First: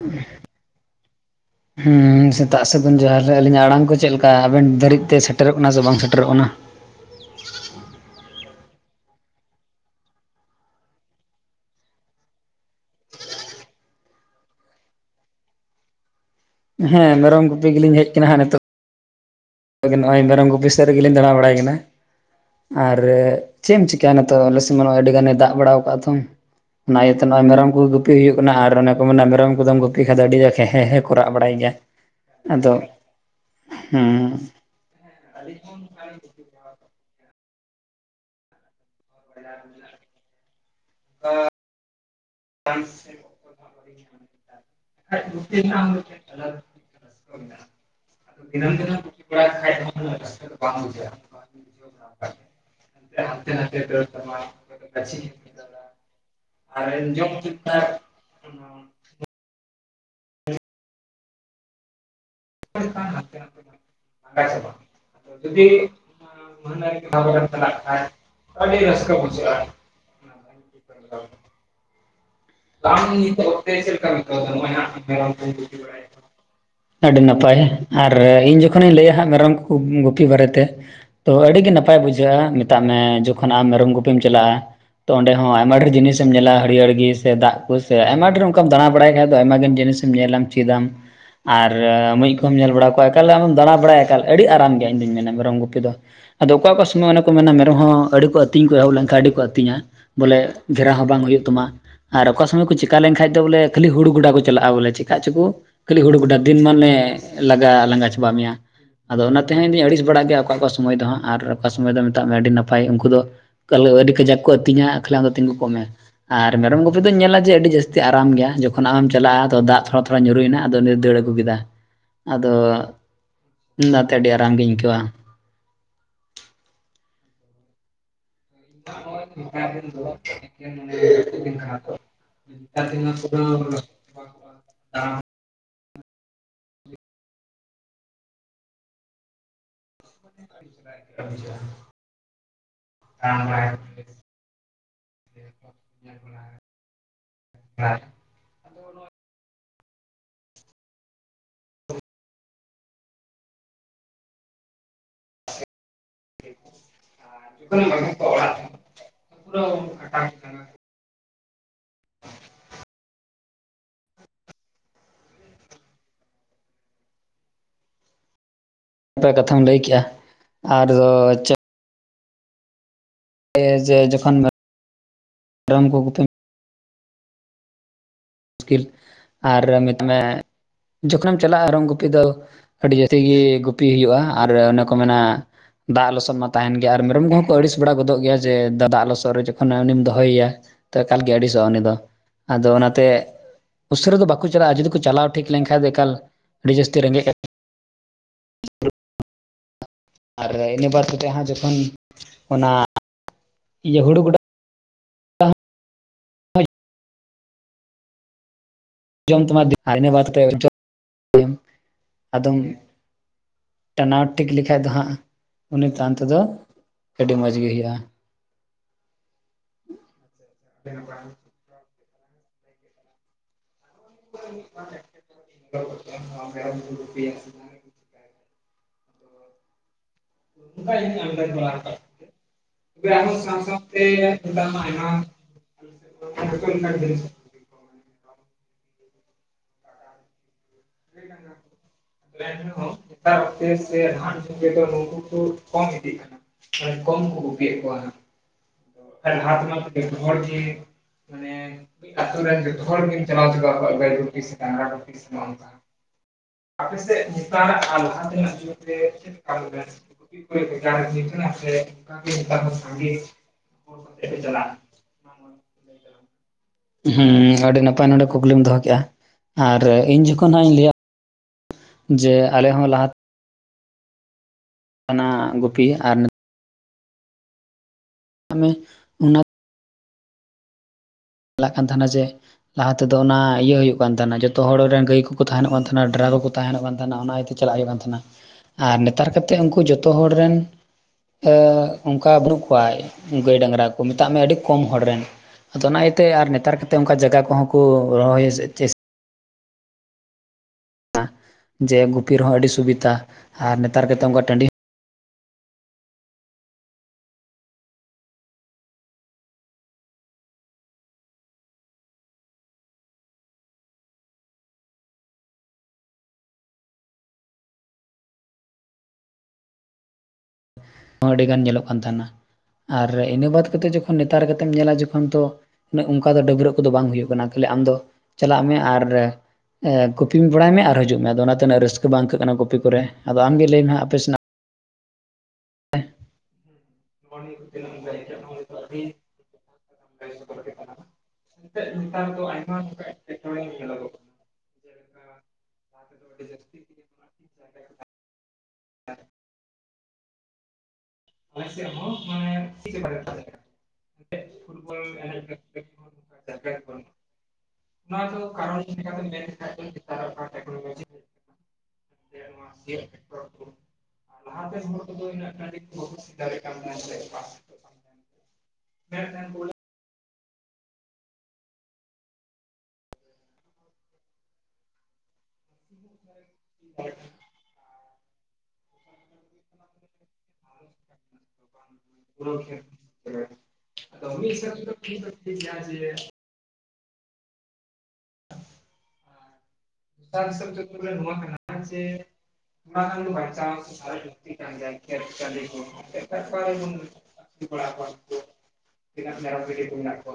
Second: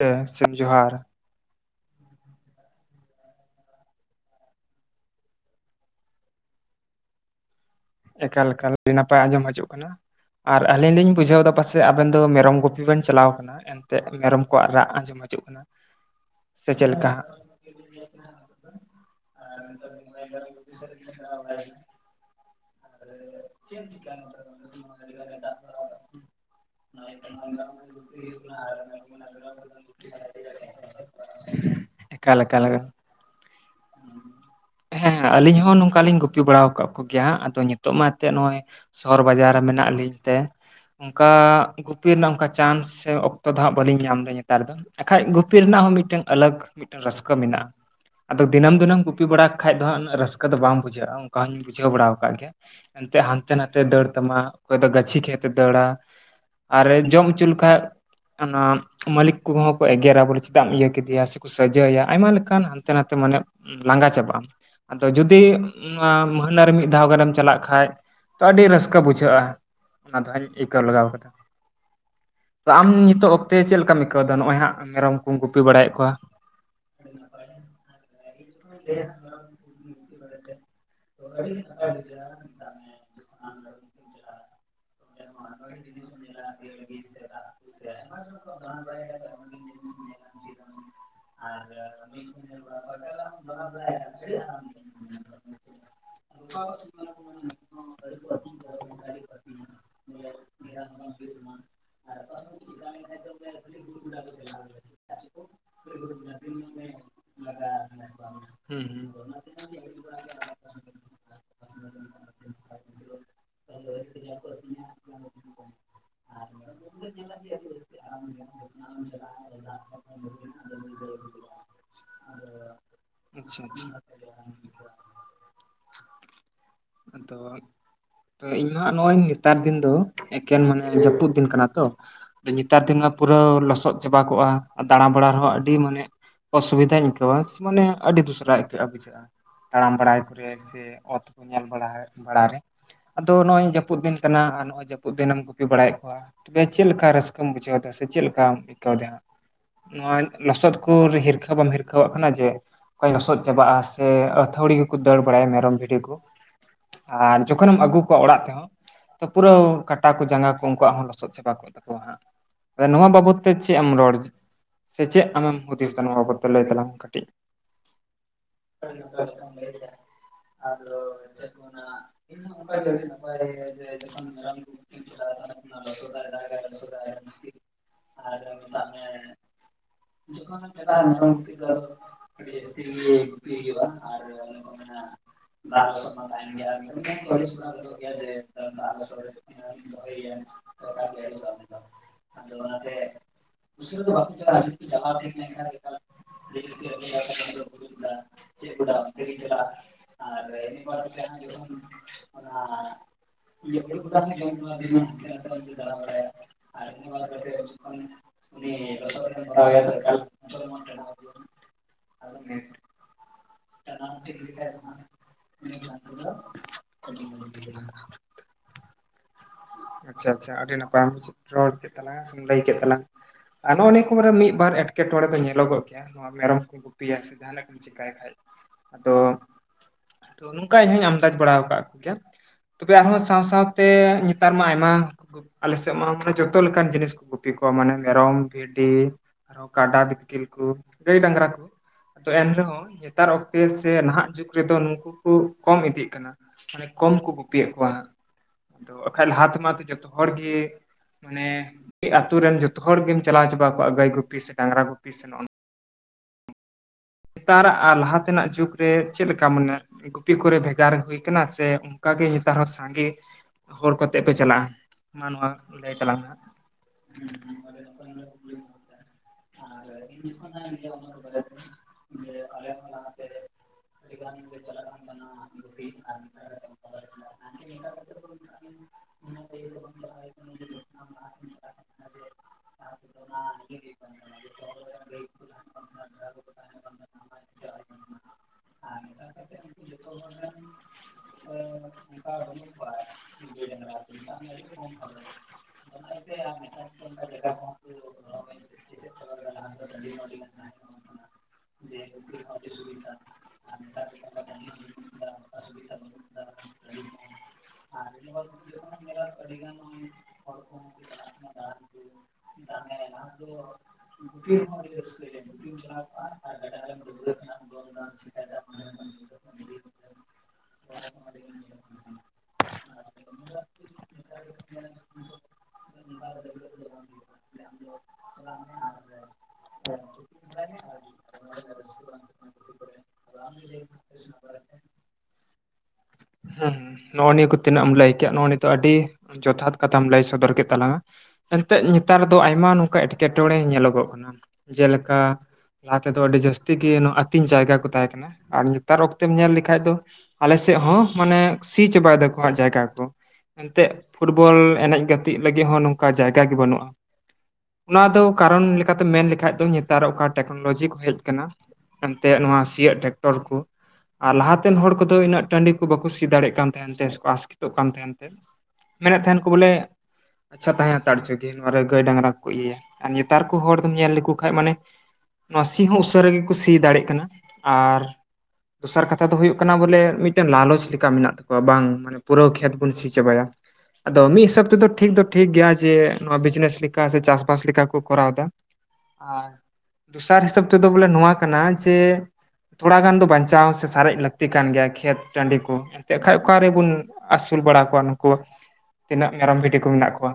[inaudible] ᱥᱮᱢ ᱡᱚᱦᱟᱨ ᱥᱮᱛᱟᱜ ᱥᱟᱹᱜᱩᱱ ᱡᱚᱦᱟᱨ ᱨᱮ ᱟᱹᱞᱤᱧᱟᱜ ᱟᱲᱟᱝ ᱠᱚ ᱪᱮᱫ ᱞᱮᱠᱟ ᱟᱵᱮᱱ ᱫᱷᱟᱹᱨᱤᱡ ᱛᱮ ᱥᱮᱴᱮᱨᱚᱜ ᱠᱟᱱᱟ ᱥᱮ ᱵᱟᱝ ᱥᱮᱴᱮᱨᱚᱜ ᱠᱟᱱᱟ? ᱮᱠᱟᱞ ᱮᱠᱟᱞ ᱟ. ᱰᱤ ᱱᱟᱯᱟᱭ ᱟᱸᱡᱚᱢ ᱦᱤᱡᱩᱜ ᱠᱟᱱᱟ᱾ ᱟᱨ ᱟᱞᱤᱧ ᱞᱤᱧ ᱵᱩᱡᱷᱟᱹᱣ ᱮᱫᱟ ᱯᱟᱪᱮᱜ ᱟᱵᱮᱱ ᱫᱚ ᱢᱮᱨᱚᱢ ᱜᱩᱯᱤ ᱵᱮᱱ ᱪᱟᱞᱟᱣ ᱟᱠᱟᱱᱟ᱾ ᱮᱱᱛᱮᱫ ᱢᱮᱨᱚᱢ ᱠᱚᱣᱟᱜ ᱨᱟᱜ ᱟᱸᱡᱚᱢ ᱦᱤᱡᱩᱜ ᱠᱟᱱᱟ᱾ ᱥᱮ ᱪᱮᱫ ᱞᱮᱠᱟ ᱦᱮᱸ ᱢᱮᱨᱚᱢ ᱜᱩᱯᱤ ᱜᱮᱞᱤᱧ ᱦᱮᱡ ᱠᱟᱱᱟ ᱱᱤᱛᱚᱜ᱾ ᱱᱚᱜᱼᱚᱭ ᱢᱮᱨᱚᱢ ᱜᱩᱯᱤ ᱥᱮᱡ ᱨᱮᱜᱮᱞᱤᱧ ᱫᱟᱬᱟ ᱵᱟᱲᱟᱭ ᱠᱟᱱᱟ᱾ ᱟᱨ ᱪᱮᱫ ᱮᱢ ᱪᱤᱠᱟᱭᱟ ᱱᱤᱛᱚᱜ ᱟᱞᱮᱥᱮᱫ ᱢᱟ ᱱᱚᱜ ᱟᱹᱰᱤ ᱜᱟᱱᱮ ᱫᱟᱜ ᱵᱟᱲᱟ ᱟᱠᱟᱫᱼᱟ ᱛᱚ ᱚᱱᱟ ᱤᱭᱟᱹᱛᱮ ᱱᱚᱜᱼᱚᱭ ᱢᱮᱨᱚᱢ ᱠᱚᱜᱮ ᱜᱩᱤ ᱦᱩᱭᱩᱜ ᱠᱟᱱᱟ ᱟᱨ ᱚᱱᱮ ᱠᱚ ᱢᱮᱱᱟ ᱢᱮᱨᱚᱢ ᱠᱚᱫᱚᱢ ᱜᱩᱯᱤ ᱫᱚ ᱟᱹᱰᱤ ᱡᱟ ᱦᱮ ᱦᱮᱸ ᱠᱚ ᱨᱟᱜ ᱵᱟᱲᱟᱭ ᱜᱮᱭᱟ᱾ ᱮᱠᱟᱞ ᱮᱠᱟᱞ ᱟᱫᱚ ᱮᱠᱟᱞ ᱦᱮᱸ ᱦᱮᱸ ᱟᱞᱤᱧ ᱦᱚᱸ ᱱᱚᱝᱠᱟᱞᱤᱧ ᱜᱩᱯᱤ ᱵᱟᱲᱟ ᱟᱠᱟᱫ ᱠᱚᱜᱮᱭᱟ ᱟᱫᱚ ᱱᱤᱛᱚᱜ ᱢᱟ ᱮᱱᱛᱮᱜ ᱱᱚᱜᱼᱚᱭ ᱥᱚᱦᱚᱨ ᱵᱟᱡᱟᱨ ᱨᱮ ᱢᱮᱱᱟᱜ ᱞᱤᱧ ᱛᱮ ᱚᱱᱠᱟ ᱜᱩᱯᱤ ᱨᱮᱱᱟᱜ ᱚᱱᱠᱟ ᱪᱟᱱᱥ ᱥᱮ ᱚᱠᱛᱚ ᱫᱚ ᱦᱟᱸᱟᱜ ᱵᱟᱹᱞᱤᱧ ᱧᱟᱢ ᱮᱫᱟ ᱱᱮᱛᱟᱨ ᱫᱚ ᱟᱠᱷᱟᱡ ᱜᱩᱯᱤ ᱨᱮᱱᱟᱜ ᱦᱚᱸ ᱢᱤᱫᱴᱟᱝ ᱟᱞᱟᱜᱽ ᱢᱤᱫᱴᱟᱝ ᱨᱟᱹᱥᱠᱟᱹ ᱢᱮᱱᱟᱜᱼᱟ᱾ ᱟᱫᱚ ᱫᱤᱱᱟᱹᱢ ᱫᱤᱱᱟᱹᱢ ᱜᱩᱯᱤ ᱵᱟᱲᱟ ᱠᱷᱟᱡ ᱫᱚ ᱦᱟᱜ ᱨᱟᱹᱥᱠᱟᱹ ᱫᱚ ᱵᱟ ᱵᱟᱝ ᱵᱩᱡᱷᱟᱹᱜᱼᱟ ᱚᱱᱠᱟ ᱦᱚᱧ ᱵᱩᱡᱷᱟᱹᱣ ᱵᱟᱲᱟ ᱠᱟᱜ ᱜᱮᱭᱟ ᱮᱱᱛᱮᱜ ᱦᱟᱱᱛᱮ ᱱᱟᱛᱮ ᱫᱟᱹᱲ ᱛᱟᱢᱟ ᱚᱠᱚᱭ ᱫᱚ ᱜᱟᱹᱪᱷᱤ ᱠᱷᱮᱛᱛᱮ ᱫᱟᱹᱲᱟ ᱟᱨᱮ ᱡᱚᱢ ᱦᱚᱪᱚ ᱞᱮᱠᱷᱟᱡ ᱚᱱᱟ ᱢᱟᱹᱞᱤᱠ ᱠᱚᱦᱚᱸ ᱠᱚ ᱮᱜᱮᱨᱟ ᱵᱚᱞᱮ ᱪᱮᱫᱟᱜ ᱮᱢ ᱤᱭᱟᱹ ᱠᱮᱫᱮᱭᱟ ᱥᱮᱠᱚ ᱥᱟᱡᱟᱹᱭᱟ ᱟᱭᱢᱟ ᱞᱮᱠᱟ ᱠᱷᱟᱱ ᱦᱟᱱᱛᱮ ᱱᱟᱛᱮ ᱢᱟᱱᱮ ᱞᱟᱸᱜᱟ ᱪᱟᱵᱟᱜᱼᱟᱢ ᱟᱫᱚ ᱡᱩᱫᱤ ᱩᱦᱼᱟᱸ [unintelligible] ᱢᱟᱦᱱᱟᱹ ᱨᱮ ᱢᱤᱫ ᱫᱷᱟᱣ ᱜᱟᱱᱮᱢ ᱪᱟᱞᱟᱜ ᱠᱷᱟᱡᱽ ᱛᱚ ᱟᱹᱰᱤ ᱨᱟᱹᱥᱠᱟᱹ ᱵᱩᱡᱷᱟᱹᱜᱼᱟ ᱚᱱᱟ ᱫᱚ ᱦᱟᱧ ᱟᱹᱭᱠᱟᱹᱣ ᱞᱮᱜᱟᱣ ᱠᱟᱫᱟ᱾ ᱛᱚ ᱟᱢ ᱱᱤᱛᱚᱜ ᱚᱠᱛᱮ ᱪᱮᱫ ᱞᱮᱠᱟᱢ ᱟ. ᱭᱠᱟᱹᱣᱫᱟ ᱱᱚᱜᱼᱚᱭ ᱦᱟᱜ ᱢᱮᱨᱚᱢ ᱠᱚᱢ ᱜᱩᱯᱤ ᱵᱟᱲᱟᱭᱮᱫ ᱠᱚᱣᱟ? ᱟᱹᱰᱤ ᱱᱟᱯᱟᱭ ᱟᱨ ᱤᱧ ᱡᱚᱠᱷᱚᱱᱤᱧ ᱞᱟᱹᱭᱟ ᱦᱟᱸᱜ ᱢᱮᱨᱚᱢ ᱠᱚ ᱜᱩᱯᱤ ᱵᱟᱨᱮᱛᱮ ᱛᱚ ᱟᱹᱰᱤᱜᱮ ᱱᱟᱯᱟᱭ ᱵᱩᱡᱷᱟᱹᱜᱼᱟ ᱢᱮᱛᱟᱜ ᱢᱮ ᱡᱚᱠᱷᱚᱱ ᱟᱢ ᱢᱮᱨᱚᱢ ᱜᱩᱯᱤᱢ ᱪᱟᱞᱟᱜᱼᱟ ᱛᱚ ᱚᱸᱰᱮ ᱦᱚᱸ ᱟᱭᱢᱟ ᱰᱷᱮᱨ ᱡᱤᱱᱤᱥᱮᱢ ᱧᱮᱞᱟ ᱦᱟᱹᱨᱭᱟᱹᱲ ᱜᱮ ᱥᱮ ᱫᱟᱜ ᱠᱚ ᱥᱮ ᱟᱭᱢᱟ ᱰᱷᱮᱨ ᱚᱱᱠᱟᱢ ᱫᱟᱬᱟ ᱵᱟᱲᱟᱭ ᱠᱷᱟᱡ ᱫᱚ ᱟᱭᱢᱟ ᱜᱟᱱ ᱡᱤᱱᱤᱥ ᱮᱢ ᱧᱮᱞᱟᱢ ᱪᱮᱫᱟᱢ ᱟ [unintelligible] ᱢᱩᱡᱽ ᱠᱚᱦᱚᱢ ᱧᱮᱞ ᱵᱟᱲᱟ ᱠᱚᱣᱟ ᱮᱠᱟᱞᱮ ᱟᱢᱮᱢ ᱫᱟ ᱵᱟᱲᱟᱭᱟ ᱮᱠᱟᱞ ᱟᱹᱰᱤ ᱟᱨᱟᱢ ᱜᱮᱭᱟ ᱤᱧᱤᱧ ᱢᱮᱱᱟ ᱢᱮᱨᱚᱢ ᱜᱩᱯᱤ ᱫᱚ ᱟᱫᱚ ᱚᱠᱟ ᱚᱠᱟ ᱥᱚᱢᱚᱭ ᱚᱱᱮ ᱠᱚ ᱢᱮᱱᱟ ᱢᱮᱨᱚᱢ ᱦᱚᱸ ᱟᱹᱰᱤ ᱠᱚ ᱟᱹᱛᱤᱧ ᱠᱚ ᱮᱦᱚᱵ ᱞᱮᱱᱠᱷᱟᱱ ᱟᱹᱰᱤ ᱠᱚ ᱟᱹᱛᱤᱧᱟ ᱵᱚᱞᱮ ᱜᱷᱮᱨᱟ ᱦᱚᱸ ᱵᱟᱝ ᱦᱩᱭᱩᱜ ᱛᱟᱢᱟ ᱟᱨ ᱚᱠᱟ ᱥᱚᱢᱚᱭ ᱠᱚ ᱪᱤᱠᱟ ᱞᱮᱱᱠᱷᱟᱱ ᱫᱚ ᱵᱚᱞᱮ ᱠᱷᱟᱹᱞᱤ ᱦᱩᱲᱩ ᱜᱚᱰᱟ ᱠᱚ ᱪᱟᱞᱟᱜᱼᱟ ᱵᱚᱞᱮ ᱪᱮᱠᱟᱜ ᱪᱚᱠᱚ ᱠᱷᱟᱹᱞᱤ ᱦᱩᱲᱩ ᱜᱚᱴᱟ ᱫᱤᱱ ᱢᱟᱱᱮ ᱞᱟᱜᱟ ᱞᱟᱸᱜᱟ ᱪᱟᱵᱟ ᱢᱮᱭᱟ ᱦᱩᱸ ᱟᱫᱚ ᱦᱩᱸ ᱚᱱᱟᱛᱮᱦᱚᱸ ᱤᱧᱫᱩᱧ ᱟᱹᱲᱤᱥ ᱵᱟᱲᱟᱜ ᱜᱮᱭᱟ ᱚᱠᱟ ᱚᱠᱟ ᱥᱚᱢᱚᱭ ᱫᱚ ᱦᱟᱸᱜ ᱟᱨ ᱚᱠᱟ ᱥᱚᱢᱚᱭ ᱫᱚ ᱢᱮᱛᱟᱜ ᱢᱮ ᱟᱹᱰᱤ ᱱᱟᱯᱟᱭ ᱩᱱᱠᱩ ᱫᱚ [unintelligible] ᱟᱹᱰᱤ ᱠᱟᱡᱟᱠ ᱠᱚ ᱟᱹᱛᱤᱧᱟ ᱠᱷᱟᱞᱤ ᱟᱢ ᱫᱚ ᱛᱤᱸᱜᱩ ᱠᱚᱜ ᱢᱮ ᱟᱨ ᱢᱮᱨᱚᱢ [unintelligible] [unintelligible] ᱫᱚᱧ ᱧᱮᱞᱟ ᱡᱮ ᱟᱹᱰᱤ ᱡᱟᱹᱥᱛᱤ ᱟᱨᱟᱢ ᱜᱮᱭᱟ ᱡᱚᱠᱷᱚᱱ ᱟᱢᱮᱢ ᱪᱟᱞᱟᱜᱼᱟ ᱛᱚ ᱫᱟᱜ ᱛᱷᱚᱲᱟ ᱛᱷᱚᱲᱟ ᱧᱩᱨᱩᱭᱮᱱᱟ ᱟᱫᱚ ᱩᱱᱤ ᱫᱟᱹᱲ ᱟᱹᱜᱩ ᱠᱮᱫᱟ ᱟᱫᱚ ᱟᱪᱪᱷᱟ ᱟᱪᱪᱷᱟ ᱚᱱᱟᱛᱮ ᱟᱹᱰᱤ ᱟᱨᱟᱢ ᱜᱤᱧ ᱟᱹᱭᱠᱟᱹᱣᱟ ᱟᱫᱚ [unintelligible] ᱤᱧ ᱢᱟ ᱱᱚᱦᱚᱭ ᱱᱮᱛᱟᱨ ᱫᱤᱱ ᱫᱚ ᱮᱠᱮᱱ ᱢᱟᱱᱮ ᱡᱟᱹᱯᱩᱫ ᱫᱤᱱ ᱠᱟᱱᱟ ᱛᱚ ᱱᱮᱛᱟᱨ ᱫᱤᱱ ᱢᱟ ᱯᱩᱨᱟᱹ ᱞᱚᱥᱚᱫ ᱪᱟᱵᱟ ᱠᱚᱜᱼᱟ ᱫᱟᱬᱟᱵᱟᱲᱟ ᱨᱮᱦᱚᱸ ᱟᱹᱰᱤ ᱢᱟᱱᱮ ᱚᱥᱩᱵᱤᱫᱟᱧ ᱟᱹᱭᱠᱟᱹᱣᱟ ᱢᱟᱱᱮ ᱟᱹᱰᱤ ᱫᱚᱥᱨᱟ ᱟᱭᱠᱟᱹᱜᱼᱟ ᱵᱩᱡᱷᱟᱹᱜᱼᱟ ᱛᱟᱲᱟᱢ ᱵᱟᱲᱟᱭ ᱠᱚᱨᱮ ᱥᱮ ᱚᱛ ᱠᱚ ᱧᱮᱞ ᱵᱟ ᱵᱟᱲᱟᱨᱮ ᱟᱫᱚ ᱱᱚᱜ ᱚᱭ ᱡᱟᱹᱯᱩᱫ ᱫᱤᱱ ᱠᱟᱱᱟ ᱱᱚᱜᱚᱭ ᱡᱟᱹᱯᱩᱫ ᱫᱮ ᱮᱢ ᱜᱩᱯᱤ ᱵᱟᱲᱟᱭᱮᱫ ᱠᱚᱣᱟ ᱛᱚᱵᱮ ᱪᱮᱫ ᱞᱮᱠᱟ ᱨᱟᱥᱠᱟᱹᱢ ᱵᱩᱡᱷᱟᱹᱣ ᱮᱫᱟ ᱥᱮ ᱪᱮᱫ ᱞᱮᱠᱟᱢ ᱟᱭᱠᱟᱣ ᱮᱫᱟ? ᱱᱚᱣᱟ ᱞᱚᱥᱚᱫ ᱠᱚ ᱦᱤᱨᱠᱷᱟᱹᱣ ᱵᱟᱢ ᱦᱤᱨᱠᱷᱟᱹᱣᱟᱜ ᱠᱟᱱᱟ ᱡᱮᱼ ᱚᱠᱚᱭ ᱞᱚᱥᱚᱫ ᱪᱟᱵᱟᱜᱼᱟ ᱥᱮ ᱟᱹᱛᱷᱟᱹᱣᱲᱤ ᱜᱮᱠᱚ ᱫᱟᱹᱲ ᱵᱟᱲᱟᱭᱟ ᱢᱮᱨᱚᱢ ᱵᱷᱤᱰᱤ ᱠᱚ ᱟᱨ ᱡᱚᱠᱷᱚᱱᱮᱢ ᱟᱹᱜᱩ ᱠᱚᱣᱟ ᱚᱲᱟᱜ ᱛᱮᱦᱚᱸ ᱛᱚ ᱯᱩᱨᱟᱹ ᱠᱟᱴᱟ ᱠᱚ ᱡᱟᱸᱜᱟ ᱠᱚ ᱩᱱᱠᱩᱣᱟᱜ ᱦᱚᱸ ᱞᱚᱥᱚᱫ ᱪᱟᱵᱟᱠᱚᱜ ᱛᱟᱠᱚᱣᱟ ᱦᱟᱸᱜ ᱱᱚᱣᱟ ᱵᱟᱵᱚᱛ ᱛᱮ ᱪᱮᱫ ᱮᱢ ᱨᱚᱲ ᱥᱮᱪᱮᱫ ᱟᱢᱮᱢ ᱦᱩᱫᱤᱥ ᱮᱫᱟ ᱱᱚᱣᱟ ᱵᱟᱵᱚᱛ ᱛᱮ ᱞᱟᱭ ᱛᱟᱞᱟᱝ ᱢᱮ ᱠᱟᱹᱴᱤᱡ [unintelligible] ᱠᱟᱛᱷᱟᱢ ᱞᱟᱹᱭ ᱠᱮᱜᱼᱟ ᱟᱨ ᱫᱚ ᱪᱮᱫ [inaudible] [inaudible] ᱮᱸ ᱡᱮᱸ ᱡᱚᱠᱷᱚᱱ ᱢᱮᱨᱚᱢ [inaudible] ᱠᱚᱢ ᱜᱩᱯᱤᱢ [inaudible] ᱢᱩᱥᱠᱤᱞ ᱟᱨ [unintelligible] ᱢᱮ ᱡᱚᱠᱷᱚᱱᱮᱢ ᱪᱟᱞᱟᱜᱼᱟ ᱢᱮᱨᱚᱢ ᱜᱩᱯᱤ ᱫᱚ ᱟᱹᱰᱤ ᱡᱟᱹᱥᱛᱤ ᱜᱮ ᱜᱩᱯᱤ ᱦᱩᱭᱩᱜᱼᱟ ᱟᱨ ᱚᱱᱮ ᱠᱚ ᱢᱮᱱᱟ ᱫᱟᱜ [unintelligible] ᱞᱚᱥᱚᱫ ᱢᱟ ᱛᱟᱦᱮᱱ ᱜᱮᱭᱟ ᱟᱨ ᱢᱮᱨᱚᱢ ᱠᱚᱦᱚᱸ ᱠᱚ ᱟᱹᱲᱤᱥ ᱵᱟᱲᱟ ᱜᱚᱫᱚᱜ ᱜᱮᱭᱟ ᱡᱮ ᱫᱟᱜ ᱞᱚᱥᱚᱫ ᱨᱮ ᱡᱚᱠᱷᱚᱱ ᱩᱱᱤᱢ ᱫᱚᱦᱚᱭᱮᱭᱟ ᱛᱚ ᱮᱠᱟᱞᱜᱮ ᱟᱹᱲᱤᱥᱚᱜᱼᱟ ᱩᱱᱤ ᱫᱚ ᱟᱫᱚ ᱚᱱᱟᱛᱮ ᱩᱥᱟᱹᱨᱟ ᱫᱚ ᱵᱟᱵᱚᱱ ᱵᱟᱠᱚ ᱪᱟᱞᱟᱜ-ᱟ ᱪᱟᱞᱟᱜᱼᱟ ᱢᱤᱫᱚᱢ ᱠᱩ ᱡᱩᱫᱤ ᱠᱚ ᱪᱟᱞᱟᱣ ᱴᱷᱤᱠ ᱞᱮᱱᱠᱷᱟᱱ ᱜᱮ ᱫᱚ ᱮᱠᱟᱞ ᱟᱹᱰᱤ ᱡᱟᱹᱥᱛᱤ ᱨᱮᱸᱜᱮᱡ [unintelligible] ᱪᱮᱫ ᱜᱚᱰᱟ ᱚᱱᱛᱮ ᱜᱤᱧ ᱪᱟᱞᱟᱜ-ᱟ ᱟᱨ ᱤᱱᱟᱹ ᱵᱟᱫ ᱠᱟᱛᱮ ᱦᱚᱸ ᱡᱚᱠᱷᱚᱱ ᱚᱱᱟ ᱤᱭᱟᱹ ᱫᱩᱲᱩᱵ ᱜᱚᱰᱟ ᱨᱮᱱᱟᱜ ᱡᱚᱢ ᱪᱟᱵᱟ ᱤᱫᱤᱭᱟ ᱛᱚᱵᱮ ᱴᱷᱤᱠᱟᱹᱜ-ᱟ ᱢᱚᱡ ᱜᱮ ᱫᱟᱬᱟ ᱵᱟᱲᱟᱭᱟ ᱟᱨ ᱤᱱᱠᱟᱹ ᱵᱟᱲᱟ ᱠᱟᱛᱮ [unintelligible] ᱩᱱᱤ ᱡᱚᱢ ᱛᱟᱢᱟ ᱟᱨ ᱤᱱᱟᱹ ᱵᱟᱫ ᱠᱟᱛᱮᱫ ᱟᱫᱚᱢ [unintelligible] ᱴᱟᱱᱟᱣ ᱴᱤᱠ ᱞᱮᱠᱷᱟᱡ ᱫᱚ ᱦᱟᱸᱜ ᱩᱱᱤ ᱛᱟᱱ ᱛᱮᱫᱚ ᱟᱹᱰᱤ ᱢᱚᱡᱽ ᱜᱮ ᱦᱩᱭᱩᱜ-ᱟ ᱟᱪᱪᱷᱟ ᱟᱪᱪᱷᱟ ᱟᱹᱰᱤ ᱱᱟᱯᱟᱭ ᱨᱚᱲ ᱠᱮᱫ ᱛᱟᱞᱟᱝ ᱥᱮᱢ ᱞᱟᱹᱭ ᱠᱮᱫ ᱛᱟᱞᱟᱝ ᱟᱨ ᱦᱚ ᱩᱱᱤ ᱮᱵᱟᱨᱮ ᱢᱤᱫᱵᱟᱨ ᱮᱴᱠᱮᱴᱚᱬᱮ ᱫᱚ ᱧᱮᱞᱚᱜᱚᱜ ᱜᱮᱭᱟ ᱱᱚᱣᱟ ᱢᱮᱨᱚᱢ ᱠᱚ ᱜᱩᱯᱤᱭᱟ ᱥᱮ ᱡᱟᱦᱟᱱᱟᱜ ᱠᱩᱢ ᱪᱤᱠᱟᱭ᱾ ᱠᱷᱟᱡ ᱟᱫᱚ ᱱᱚᱝᱠᱟ ᱤᱧ ᱦᱚᱧ ᱟᱢᱫᱟᱡᱽ ᱵᱟᱲᱟᱣ ᱠᱟᱜ ᱠᱩᱜᱮᱭᱟ ᱛᱚᱵᱮ ᱟᱨᱦᱚᱸ ᱥᱟᱶ ᱥᱟᱶᱛᱮ ᱱᱮᱛᱟᱨ ᱢᱟ ᱟᱭᱢᱟ ᱟᱞᱮᱥᱮᱫ ᱢᱟ ᱡᱚᱛᱚ ᱞᱮᱠᱟᱱ ᱡᱤᱱᱤᱥ ᱠᱚ ᱜᱩᱯᱤ ᱠᱚ ᱢᱟᱱᱮ ᱢᱮᱨᱚᱢ ᱵᱷᱤᱰᱤ ᱟᱨ ᱠᱟᱰᱟ ᱵᱤᱛᱠᱤᱞ ᱠᱩ ᱜᱟᱹᱭ ᱰᱟᱝᱨᱟ ᱠᱩ᱾ ᱟᱫᱚ ᱮᱱᱨᱮᱦᱚᱸ ᱱᱮᱛᱟᱨ ᱚᱠᱛᱮ ᱥᱮ ᱱᱟᱦᱟᱜ ᱡᱩᱜ ᱨᱮᱫᱚ ᱱᱩᱠᱩᱠᱩ ᱠᱚᱢ ᱤᱫᱤᱜ ᱠᱟᱱᱟ ᱢᱟᱱᱮ ᱠᱚᱢ ᱠᱩ ᱜᱩᱯᱤᱭᱮᱫ ᱠᱚᱣᱟ ᱦᱟᱸᱜ ᱟᱫᱚ ᱵᱟᱠᱷᱟᱡ ᱞᱟᱦᱟ ᱛᱮᱢᱟ ᱡᱚᱛᱚ ᱦᱚᱲᱜᱤ ᱢᱟᱱᱮ ᱢᱤᱫ ᱟᱹᱛᱩ ᱨᱮᱱ ᱡᱚᱛᱚ ᱦᱚᱲ ᱜᱮᱢ ᱪᱟᱞᱟᱣ ᱪᱟᱵᱟ ᱠᱚᱜᱼᱟ ᱜᱟᱹᱭ ᱜᱩᱯᱤ ᱥᱮ ᱰᱟᱝᱨᱟ ᱜᱩᱯᱤ ᱥᱮ ᱱᱚᱜᱚᱭ ᱱᱮᱛᱟᱨᱟᱜ ᱟᱨ ᱞᱟᱦᱟ ᱛᱮᱱᱟᱜ ᱡᱩᱜᱽ ᱨᱮ ᱪᱮᱫ ᱞᱮᱠᱟ ᱢᱟᱱᱮ ᱜᱩᱯᱤ ᱠᱚᱨᱮ ᱵᱷᱮᱜᱟᱨ ᱦᱩᱭ ᱠᱟᱱᱟ ᱥᱮ ᱩᱢ ᱚᱱᱠᱟᱜᱮ ᱱᱮᱛᱟᱨ ᱦᱚᱸ ᱥᱟᱸᱜᱮ ᱦᱚᱲ ᱠᱚᱛᱮᱜ ᱯᱮ ᱪᱟᱞᱟᱜ-ᱟ ᱢᱟ ᱱᱚᱣᱟ ᱞᱟᱹᱭ ᱛᱟᱞᱟᱝ ᱢᱮ ᱦᱟᱸᱜ ᱦᱮᱸ ᱟᱹᱰᱤ ᱱᱟᱯᱟᱭ ᱱᱚᱰᱮ ᱠᱩᱠᱞᱤᱢ ᱫᱚᱦᱚ ᱠᱮᱜᱼᱟ ᱟᱨ ᱤᱧ ᱡᱚᱠᱷᱚᱱ ᱦᱟᱸᱜ ᱤᱧ ᱞᱟᱹᱭᱟ ᱡᱮ ᱟᱞᱮ ᱠᱷᱚᱱᱟᱜ ᱥᱮ ᱟᱹᱰᱤ ᱜᱟᱱ ᱜᱮ ᱪᱟᱞᱟᱜ-ᱟ ᱚᱱᱟ ᱜᱩᱯᱤ ᱟᱨ ᱱᱤᱛ ᱟᱢᱮ [unintelligible] ᱞᱟᱜ ᱠᱷᱟᱱ ᱫᱷᱟᱱᱚ ᱡᱮ ᱞᱟᱦᱟ ᱛᱮᱫᱚ ᱚᱱᱟ ᱤᱭᱟᱹ ᱦᱩᱭᱩᱜ ᱠᱟᱱ ᱛᱟᱦᱮᱱᱟ ᱡᱚᱛᱚ ᱦᱚᱲ ᱨᱤᱱ ᱜᱟᱹᱭ ᱠᱩᱠᱩ ᱛᱟᱦᱮᱱᱚᱜ ᱠᱟᱱ ᱛᱟᱦᱮᱱᱟ ᱰᱨᱟ ᱠᱩᱠᱩ ᱛᱟᱦᱮᱱᱚᱜ ᱠᱟᱱ ᱛᱟᱦᱮᱱᱟ ᱚᱱᱟ ᱤᱭᱟᱹᱛᱮ ᱪᱟᱞᱟᱜ ᱦᱩᱭᱩᱜ ᱠᱟᱱ ᱛᱟᱦᱮᱱᱟ ᱦ ᱟᱨ ᱱᱮᱛᱟᱨ ᱠᱟᱛᱮᱜ ᱩᱝᱠᱩ ᱡᱚᱛᱚ ᱦᱚᱲ ᱨᱤᱱ ᱟᱨ ᱩᱝᱠᱟ ᱵᱟᱹᱱᱩᱜ ᱠᱩᱣᱟᱭ ᱜᱟᱹᱭ ᱰᱟᱝᱜᱨᱟ ᱠᱩ ᱢᱮᱛᱟᱜ ᱢᱮ ᱟᱹᱰᱤ ᱠᱚᱢ ᱦᱚᱲ ᱨᱤᱱ ᱟᱫᱚ ᱚᱱᱟ ᱤᱭᱟᱹ ᱦᱮ ᱟᱨ ᱱᱮᱛᱟᱨ ᱠᱟᱛᱮ ᱚᱱᱠᱟ ᱡᱟᱭᱜᱟ ᱠᱚᱦᱚᱸ ᱠᱩ ᱨᱚᱦᱚᱭ ᱮᱥᱮᱫ ᱪᱮᱥ [inaudible] ᱡᱮ ᱜᱩᱯᱤ ᱨᱮᱦᱚᱸ ᱟᱹᱰᱤ ᱥᱩᱵᱤᱫᱷᱟ ᱟᱨ ᱱᱮᱛᱟᱨ ᱠᱟᱛᱮ ᱚᱱᱠᱟ ᱴᱟᱺᱰᱤ [inaudible] ᱟᱨ ᱤᱱᱤᱵᱷᱟᱨᱥᱤᱴᱤ ᱨᱮᱦᱚᱸᱭ ᱧᱮᱞᱟ ᱟᱹᱰᱤ ᱜᱟᱱ ᱦᱚᱲ ᱠᱩᱦᱚᱸ ᱠᱩ ᱪᱟᱞᱟᱣ ᱠᱟᱱᱟ ᱛᱟᱸᱦᱮᱱ ᱞᱟᱦᱟ ᱛᱮᱫᱚ ᱜᱩᱯᱤ ᱦᱚᱸ ᱟᱹᱰᱤ ᱨᱟᱹᱥᱠᱟᱹ ᱡᱮ ᱜᱩᱯᱤᱧ ᱪᱟᱞᱟᱣ ᱠᱚᱜ-ᱟ ᱵᱟᱰᱟ ᱟᱲᱤᱢ ᱰᱟᱹᱵᱨᱟᱹᱜ ᱠᱟᱱᱟᱢ ᱜᱚᱢ ᱫᱟᱢ ᱪᱤᱠᱟᱹᱭ ᱫᱟᱢ [inaudible] ᱟᱹᱰᱤᱜᱟᱱ ᱧᱮᱞᱚᱜ ᱠᱟᱱ ᱛᱟᱦᱮᱱᱟ ᱟᱨ ᱤᱱᱟᱹ ᱵᱟᱫ ᱠᱟᱛᱮᱫ ᱡᱚᱠᱷᱚᱱ ᱱᱮᱛᱟᱨ ᱠᱟᱛᱮᱢ ᱧᱮᱞᱟ ᱡᱚᱠᱷᱚᱱ ᱛᱚ ᱩᱱᱟ. ᱜ ᱚᱱᱠᱟ ᱫᱚ ᱰᱟᱹᱵᱽᱨᱟᱹ ᱠᱚᱫᱚ ᱵᱟᱝ ᱦᱩᱭᱩᱜ ᱠᱟᱱᱟ ᱠᱷᱟ. ᱞᱤ ᱟᱢᱫᱚ ᱪᱟᱞᱟᱜ ᱢᱮ ᱟᱨ ᱮ ᱠᱚᱯᱤᱝ ᱵᱟᱲᱟᱭ ᱢᱮ ᱟᱨ ᱦᱤᱡᱩᱜ ᱢᱮ ᱟᱫᱚ ᱚᱱᱟ ᱛᱮ ᱩᱱᱟᱹᱜ ᱨᱟᱹᱥᱠᱟᱹ ᱵᱟᱝ ᱟᱹᱭᱠᱟᱹᱜ ᱠᱟᱱᱟ ᱜᱩᱯᱤ ᱠᱚᱨᱮ ᱟᱫᱚ ᱟᱢ ᱜᱮ ᱞᱟᱹᱭ ᱢᱮ ᱦᱟᱸᱜ ᱟᱯᱮ ᱥᱮᱱᱟᱜ ᱮ ᱦᱮᱸ ᱱᱚᱜᱼᱚ ᱱᱤᱭᱟᱹ ᱠᱚ ᱛᱤᱱᱟᱹᱜ ᱮᱢ ᱞᱟᱹᱭ ᱠᱮᱜᱼᱟ ᱱᱚᱜ-ᱚ ᱱᱤᱛᱚᱜ ᱟᱹᱰᱤ ᱡᱚᱛᱷᱟᱛ ᱠᱟᱛᱷᱟᱢ ᱞᱟᱹᱭ ᱥᱚᱫᱚᱨ ᱠᱮᱫ ᱛᱟᱞᱟᱝ ᱟ ᱮᱱᱛᱮᱜ ᱱᱮᱛᱟᱨ ᱫᱚ ᱟᱭᱢᱟ ᱱᱩᱝᱠᱟ ᱮᱸᱴᱠᱮᱴᱚᱬᱮ ᱧᱮᱞᱚᱜᱚᱜ ᱠᱟᱱᱟ ᱡᱮᱞᱮᱠᱟ ᱞᱟᱦᱟ ᱛᱮᱫᱚ ᱟᱹᱰᱤ ᱡᱟᱹᱥᱛᱤ ᱤᱭᱟᱹ ᱱᱚ ᱟᱹᱛᱤᱧ ᱡᱟᱭᱜᱟ ᱠᱩ ᱛᱟᱦᱮᱸ ᱠᱟᱱᱟ ᱟᱨ ᱱᱮᱛᱟᱨ ᱚᱠᱛᱮᱢ ᱧᱮᱞ ᱞᱮᱠᱷᱟᱡ ᱫᱚ ᱟᱞᱮᱥᱮᱫ ᱦᱚᱸ ᱢᱟᱱᱮ ᱥᱤ ᱪᱟᱵᱟᱭ ᱫᱟ ᱠᱚ ᱦᱟᱜ ᱡᱟᱭᱜᱟ ᱠᱚ ᱮᱱᱛᱮᱜ ᱯᱷᱩᱴᱵᱚᱞ ᱮᱱᱮᱡ ᱜᱟᱛᱤᱜ ᱞᱟᱹᱜᱤᱫ ᱦᱚᱸ ᱱᱚᱝᱠᱟ ᱡᱟᱭᱜᱟ ᱜᱮ ᱵᱟᱹᱱᱩᱜ-ᱟ ᱚᱱᱟ ᱫᱚ ᱠᱟᱨᱚᱱ ᱞᱮᱠᱟᱛᱮ ᱢᱮᱱ ᱞᱮᱠᱷᱟᱡ ᱫᱚ ᱱᱮᱛᱟᱨ ᱚᱠᱟ ᱞᱚᱡᱤᱠ ᱠᱚ ᱦᱮᱡ ᱟᱠᱟᱱᱟ ᱮᱱᱛᱮ ᱱᱚᱶᱟ ᱥᱤᱭᱚᱜ ᱴᱮᱨᱮᱠᱴᱚᱨ ᱠᱩ ᱟᱨ ᱞᱟᱦᱟᱛᱮᱱ ᱦᱚᱲ ᱠᱚᱫᱚ ᱤᱱᱟᱹᱜ ᱴᱟᱺᱰᱤ ᱠᱚ ᱵᱟᱠᱚ ᱥᱤ ᱫᱟᱲᱮᱜ ᱠᱟᱱ ᱛᱟᱦᱮᱸᱱ ᱛᱮ ᱥᱮᱠᱚ ᱟᱥᱠᱤᱛᱚᱜ ᱠᱟᱱ ᱛᱟᱦᱮᱸᱱ ᱛᱮ ᱢᱮᱱᱮ ᱛᱮᱦᱮᱱ ᱠᱩ ᱵᱚᱞᱮ ᱟᱪ ᱪᱷᱟ ᱛᱟᱦᱮᱸ ᱦᱟᱛᱟᱲ ᱩᱪᱚᱜᱮ ᱱᱚᱭᱟ ᱨᱮ ᱜᱟᱹᱭ ᱰᱟᱝᱜᱨᱟ ᱠᱚ ᱤᱭᱟᱹᱭᱟ ᱟᱨ ᱱᱤᱛᱟᱨ ᱠᱚ ᱦᱚᱲ ᱫᱚᱢ ᱧᱮᱞ ᱞᱮᱠᱚ ᱠᱷᱟᱱ ᱢᱟᱱᱮ ᱱᱚᱣᱟ ᱥᱤ ᱦᱚᱸ ᱩᱥᱟᱹᱨᱟᱜᱮ ᱠᱚ ᱥᱤ ᱫᱟᱲᱮᱭᱟᱜ ᱠᱟᱱᱟ ᱟᱨ ᱫᱚᱥᱟᱨ ᱠᱟᱛᱷᱟ ᱫᱚ ᱦᱩᱭᱩᱜ ᱠᱟᱱᱟ ᱵᱚᱞᱮ ᱢᱤᱫ ᱢᱤᱫᱴᱮᱱ ᱞᱟᱞᱚᱪ ᱞᱮᱠᱟ ᱢᱮᱱᱟᱜ ᱛᱟᱠᱚᱣᱟ ᱵᱟᱝ ᱢᱟᱱᱮ ᱯᱩᱨᱟᱹᱣ ᱠᱷᱮᱛ ᱵᱚᱱ ᱥᱤ ᱪᱟᱵᱟᱭᱟ ᱟᱫᱚ ᱢᱤᱫ ᱥᱚᱯᱛᱟ ᱫᱚ ᱴᱷᱤᱠ ᱫᱚ ᱴᱷᱤᱠ ᱜᱮᱭᱟ ᱡᱮ ᱱᱚᱣᱟ ᱵᱤᱡᱽᱱᱮᱥ ᱠᱟ ᱥᱮ ᱪᱟᱥᱵᱟᱥ ᱞᱮᱠᱟ ᱠᱚ ᱠᱚᱨᱟᱣ ᱫᱟ ᱟᱨ ᱫᱚᱥᱟᱨ ᱦᱤᱥᱟᱹᱵ ᱛᱮᱫᱚ ᱵᱚᱞᱮ ᱱᱚᱣᱟ ᱠᱟᱱᱟ ᱡᱮ ᱛᱷᱚᱲᱟ ᱜᱟᱱ ᱫᱚ ᱵᱟᱧᱪᱟᱣ ᱥᱮ ᱥᱟᱨᱮᱡ ᱞᱟᱹᱠᱛᱤ ᱠᱟᱱ ᱜᱮᱭᱟ ᱠᱷᱮᱛ ᱴᱟᱺᱰᱤ ᱠᱚ ᱮᱱᱛᱮ ᱠᱷᱟᱡ ᱚᱠᱟ ᱨᱮᱵᱚᱱ ᱟᱹᱥᱩᱞ ᱵᱟᱲᱟ ᱠᱚᱣᱟ ᱱᱩᱠᱩ ᱛᱤᱱᱟᱹᱜ ᱢᱮᱨᱚᱢ ᱵᱷᱤᱰᱤ ᱠᱚ ᱢᱮᱱᱟᱜ ᱠᱚᱣᱟ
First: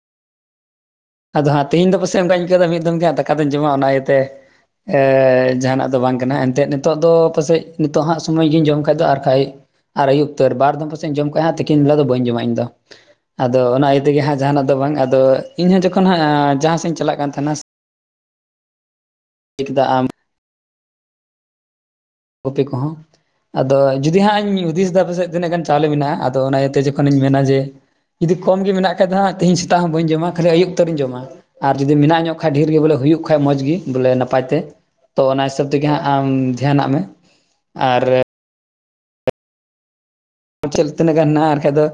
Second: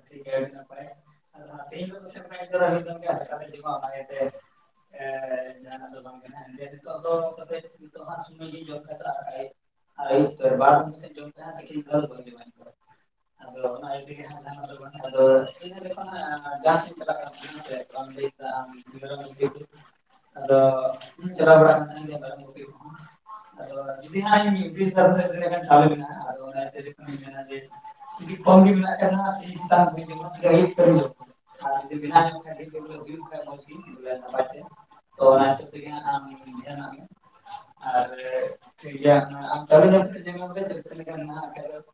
[inaudible] ᱟᱫᱚ ᱦᱟᱸᱜ ᱛᱮᱦᱮᱧ ᱫᱚ ᱯᱟᱥᱮᱱ ᱚᱱᱠᱟᱧ ᱟᱹᱭᱠᱟᱹᱣ ᱫᱟ ᱢᱤᱫ ᱫᱚᱢ ᱜᱮ ᱦᱟᱸᱜ ᱫᱟᱠᱟ ᱫᱚᱧ ᱡᱚᱢᱟ ᱚᱱᱟ ᱤᱭᱟᱹᱛᱮ ᱮ ᱡᱟᱦᱟᱱᱟᱜ ᱫᱚ ᱵᱟᱝ ᱠᱟᱱᱟ ᱮᱱᱛᱮᱫ ᱱᱤᱛᱚᱜ ᱫᱚ ᱯᱟᱥᱮᱡ ᱱᱤᱛᱚᱜ ᱦᱟᱜ ᱥᱚᱢᱚᱭ ᱜᱤᱧ ᱡᱚᱢ ᱠᱷᱟᱡ ᱫᱚ ᱟᱨ ᱠᱷᱟᱡ ᱟᱨ ᱟᱹᱭᱩᱵ ᱩᱛᱟᱹᱨ ᱵᱟᱨ ᱫᱚᱢ ᱯᱟᱥᱮᱧ ᱡᱚᱢ ᱠᱟᱜᱼᱟ ᱛᱤᱠᱤᱱ ᱵᱮᱞᱟ ᱫᱚ ᱵᱟᱹᱧ ᱡᱚᱢᱟ ᱤᱧᱫᱚ ᱟᱫᱚ ᱚᱱᱟ ᱤᱭᱟᱹ ᱛᱮᱜᱮ ᱦᱟᱜ ᱡᱟᱦᱟᱱᱟᱜ ᱟᱫᱚ ᱵᱟᱝ ᱟᱫᱚ ᱤᱧ ᱦᱚᱸ ᱡᱚᱠᱷᱚᱱ ᱦᱟᱸᱜ ᱡᱟᱦᱟᱸ ᱥᱮᱫ ᱤᱧ ᱪᱟᱞᱟᱜ ᱠᱟᱱ ᱛᱟᱦᱮᱱᱟ [inaudible] [unintelligible] ᱫᱚ ᱟᱢ ᱟᱫᱚ ᱤᱧ ᱪᱟᱞᱟᱣ ᱵᱟᱲᱟᱜ ᱠᱟᱱ ᱛᱟᱦᱮᱱᱟ ᱢᱮᱨᱚᱢ ᱜᱩᱯᱤ ᱠᱚᱯᱤ ᱠᱚᱦᱚᱸ ᱠᱚᱸᱦᱚ ᱟᱫᱚ ᱡᱩᱫᱤ ᱦᱟᱸᱜ ᱤᱧ ᱦᱩᱫᱤᱥ ᱫᱟ ᱯᱟᱥᱮᱡ ᱛᱤᱱᱟᱹᱜ ᱜᱟᱱ ᱪᱟᱣᱞᱮ ᱢᱮᱱᱟᱜᱼᱟ ᱟᱫᱚ ᱚᱱᱟ ᱤᱭᱟᱹᱛᱮ ᱡᱚᱠᱷᱚᱱ ᱤᱧ ᱢᱮᱱᱟ ᱡᱮ ᱡᱩᱫᱤ ᱠᱚᱢ ᱜᱮ ᱢᱮᱱᱟᱜ ᱠᱷᱟᱡ ᱫᱚ ᱦᱟᱸᱜ ᱛᱮᱦᱮᱧ ᱥᱮᱛᱟᱜ ᱦᱚᱸ ᱵᱟᱹᱧ ᱡᱚᱢᱟ ᱠᱷᱟᱹᱞᱤ ᱟᱭᱩᱵ ᱛᱮᱫ ᱤᱧ ᱡᱚᱢᱟ ᱟᱨ ᱡᱩᱫᱤ ᱢᱮᱱᱟᱜ ᱧᱚᱜ ᱠᱷᱟᱡ ᱰᱷᱮᱨ ᱜᱮ ᱵᱚᱞᱮ ᱦᱩᱭᱩᱜ ᱠᱷᱟᱡ ᱢᱚᱡᱽ ᱜᱮ ᱵᱚᱞᱮ ᱱᱟᱯᱟᱭ ᱛᱮ ᱛᱚ ᱚᱱᱟ ᱦᱤᱥᱟᱹᱵ ᱛᱮᱜᱮ ᱦᱟᱸᱜ ᱟᱢ ᱫᱷᱮᱭᱟᱱᱟᱜ ᱢᱮ ᱟᱨ ᱴᱷᱤᱠ ᱜᱮᱭᱟ ᱦᱟᱸᱜ [inaudible] ᱪᱮᱫ ᱛᱤᱱᱟᱹᱜ ᱜᱟᱱ ᱢᱮᱱᱟᱜᱼᱟ ᱟᱨ ᱠᱟᱷᱡ ᱫᱚ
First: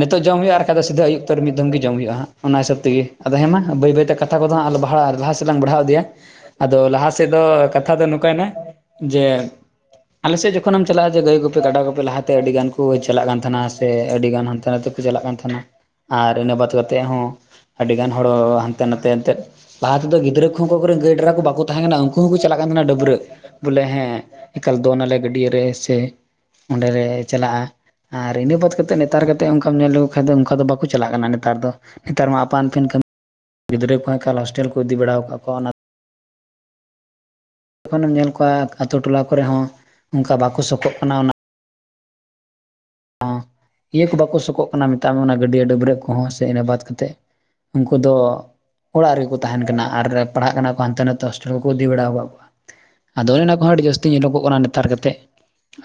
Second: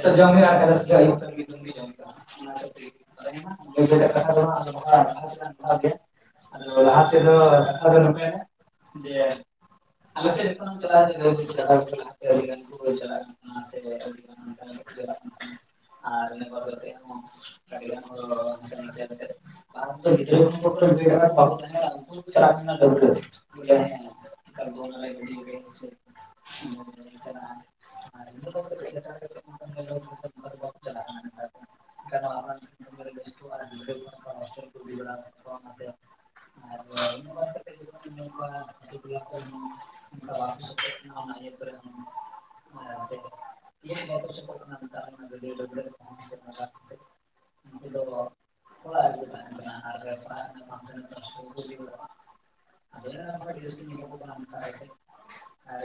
ᱱᱤᱛᱚᱜ ᱡᱚᱢ ᱦᱩᱭᱩᱜᱼᱟ ᱟᱨ ᱠᱷᱟᱡ ᱫᱚ ᱥᱤᱫᱟ ᱟᱹᱭᱩᱵ ᱩᱛᱟᱹᱨ ᱢᱤᱫ ᱫᱚᱢ ᱜᱮ ᱡᱚᱢ ᱦᱩᱭᱩᱜᱼᱟ ᱦᱟᱸᱜ ᱚᱱᱟ ᱦᱤᱥᱟᱹᱵ ᱛᱮᱜᱮ ᱟᱫᱚ ᱦᱮᱸ ᱢᱟ ᱵᱟᱹᱭ ᱵᱟᱹᱭᱛᱮ ᱠᱟᱛᱷᱟ ᱠᱚᱫᱚ ᱦᱟᱸᱜ [unintelligible] ᱞᱟᱦᱟ ᱥᱮᱫ ᱞᱟᱝ ᱵᱟᱲᱦᱟᱣ ᱤᱫᱤᱭᱟ ᱟᱫᱚ ᱞᱟᱦᱟ ᱥᱮᱫ ᱫᱚ ᱠᱟᱛᱷᱟ ᱫᱚ ᱱᱚᱝᱠᱟᱭ ᱱᱟ ᱡᱮ ᱟᱞᱮ ᱥᱮᱫ ᱡᱚᱠᱷᱚᱱ ᱮᱢ ᱪᱟᱞᱟᱜᱼᱟ ᱡᱮ ᱜᱟᱹᱭ ᱜᱩᱯᱤ ᱠᱟᱰᱟ ᱜᱩᱯᱤ ᱞᱟᱦᱟ ᱛᱮ ᱟᱹᱰᱤ ᱜᱟᱱ ᱠᱚ ᱪᱟᱞᱟᱜ ᱠᱟᱱ ᱛᱟᱦᱮᱱᱟ ᱥᱮ ᱟᱹᱰᱤ ᱜᱟᱱ ᱦᱟᱱᱛᱮ ᱱᱟᱛᱮ ᱠᱚ ᱪᱟᱞᱟᱜ ᱠᱟᱱ ᱛᱟᱦᱮᱱᱟ ᱟᱨ ᱤᱱᱟᱹ ᱵᱟᱫ ᱠᱟᱛᱮ ᱦᱚᱸ ᱟᱹᱰᱤ ᱜᱟᱱ ᱦᱚᱲᱚ ᱦᱟᱱᱛᱮ ᱱᱟᱛᱮ ᱮᱱᱛᱮᱫ ᱞᱟᱦᱟ ᱛᱮᱫᱚ ᱜᱤᱫᱽᱨᱟᱹ ᱩᱱᱠᱩ ᱚᱠᱚᱭ ᱠᱚᱨᱮᱱ ᱜᱟᱹᱭ ᱰᱮᱨᱟ ᱠᱚ ᱵᱟᱠᱚ ᱛᱟᱦᱮᱸ ᱠᱟᱱᱟ ᱩᱱᱠᱩ ᱦᱚᱸᱠᱚ ᱪᱟᱞᱟᱜ ᱠᱟᱱ ᱛᱟᱦᱮᱱᱟ ᱰᱟᱹᱵᱽᱨᱟᱹᱜ ᱵᱚᱞᱮ ᱦᱮᱸ ᱮᱠᱟᱞ ᱫᱚᱱ ᱟᱞᱮ ᱜᱟᱹᱰᱭᱟᱹ ᱨᱮ ᱥᱮ ᱚᱸᱰᱮ ᱨᱮ ᱪᱟᱞᱟᱜᱼᱟ ᱟᱨ ᱤᱱᱟᱹ ᱵᱟᱫ ᱠᱟᱛᱮᱫ ᱱᱮᱛᱟᱨ ᱜᱟᱛᱮ ᱚᱱᱠᱟᱢ ᱧᱮᱞ ᱞᱮᱠᱚ ᱠᱷᱟᱡ ᱫᱚ ᱚᱱᱠᱟ ᱫᱚ ᱵᱟᱠᱚ ᱠᱚ ᱪᱟᱞᱟᱜ ᱠᱟᱱᱟ ᱱᱮᱛᱟᱨ ᱫᱚ ᱱᱮᱛᱟᱨ ᱢᱟ ᱟᱯᱟᱱ ᱟᱹᱯᱤᱱ ᱠᱟᱹᱢᱤ ᱜᱤᱫᱽᱨᱟᱹ ᱠᱚ ᱮᱠᱟᱞ ᱦᱳᱥᱴᱮᱞ ᱠᱚ ᱤᱫᱤ ᱵᱟᱲᱟ ᱟᱠᱟᱫ ᱟᱨ ᱠᱚᱣᱟ ᱚᱱᱟ [inaudible] ᱡᱚᱠᱷᱚᱱ ᱮᱢ ᱧᱮᱞ ᱠᱚᱣᱟ ᱟᱛᱳ ᱴᱚᱞᱟ ᱠᱚᱨᱮ ᱦᱚᱸ ᱚᱱᱠᱟ ᱵᱟᱠᱚ ᱥᱚᱠᱚᱜ ᱠᱟᱱᱟ ᱚᱱᱟ ᱦᱚᱸ ᱤᱭᱟᱹ ᱠᱚ ᱵᱟᱠᱚ ᱥᱚᱠᱚᱜ ᱠᱟᱱᱟ ᱢᱮᱛᱟᱜ ᱢᱮ ᱚᱱᱟ ᱜᱟᱹᱰᱭᱟᱹ ᱰᱟᱹᱵᱽᱨᱟᱹᱜ ᱠᱚᱦᱚᱸ ᱥᱮ ᱤᱱᱟᱹ ᱵᱟᱫ ᱠᱟᱛᱮᱫ ᱩᱱᱠᱩ ᱫᱚ ᱚᱲᱟᱜ ᱨᱮᱠᱚ ᱛᱟᱦᱮᱱ ᱠᱟᱱᱟ ᱟᱨ ᱯᱟᱲᱦᱟᱜ ᱠᱟᱱᱟ ᱠᱚ ᱦᱟᱱᱛᱮ ᱱᱟᱛᱮ ᱦᱳᱥᱴᱮᱞ ᱠᱚ ᱤᱫᱤ ᱵᱟᱲᱟ ᱟᱠᱟᱫ ᱠᱚᱣᱟ ᱟᱫᱚ ᱚᱱᱮ ᱚᱱᱟ ᱠᱚᱦᱚᱸ ᱟᱹᱰᱤ ᱡᱟᱹᱥᱛᱤ ᱧᱮᱞᱚᱜᱚᱜ ᱠᱟᱱᱟ ᱱᱮᱛᱟᱨ ᱜᱟᱛᱮᱫ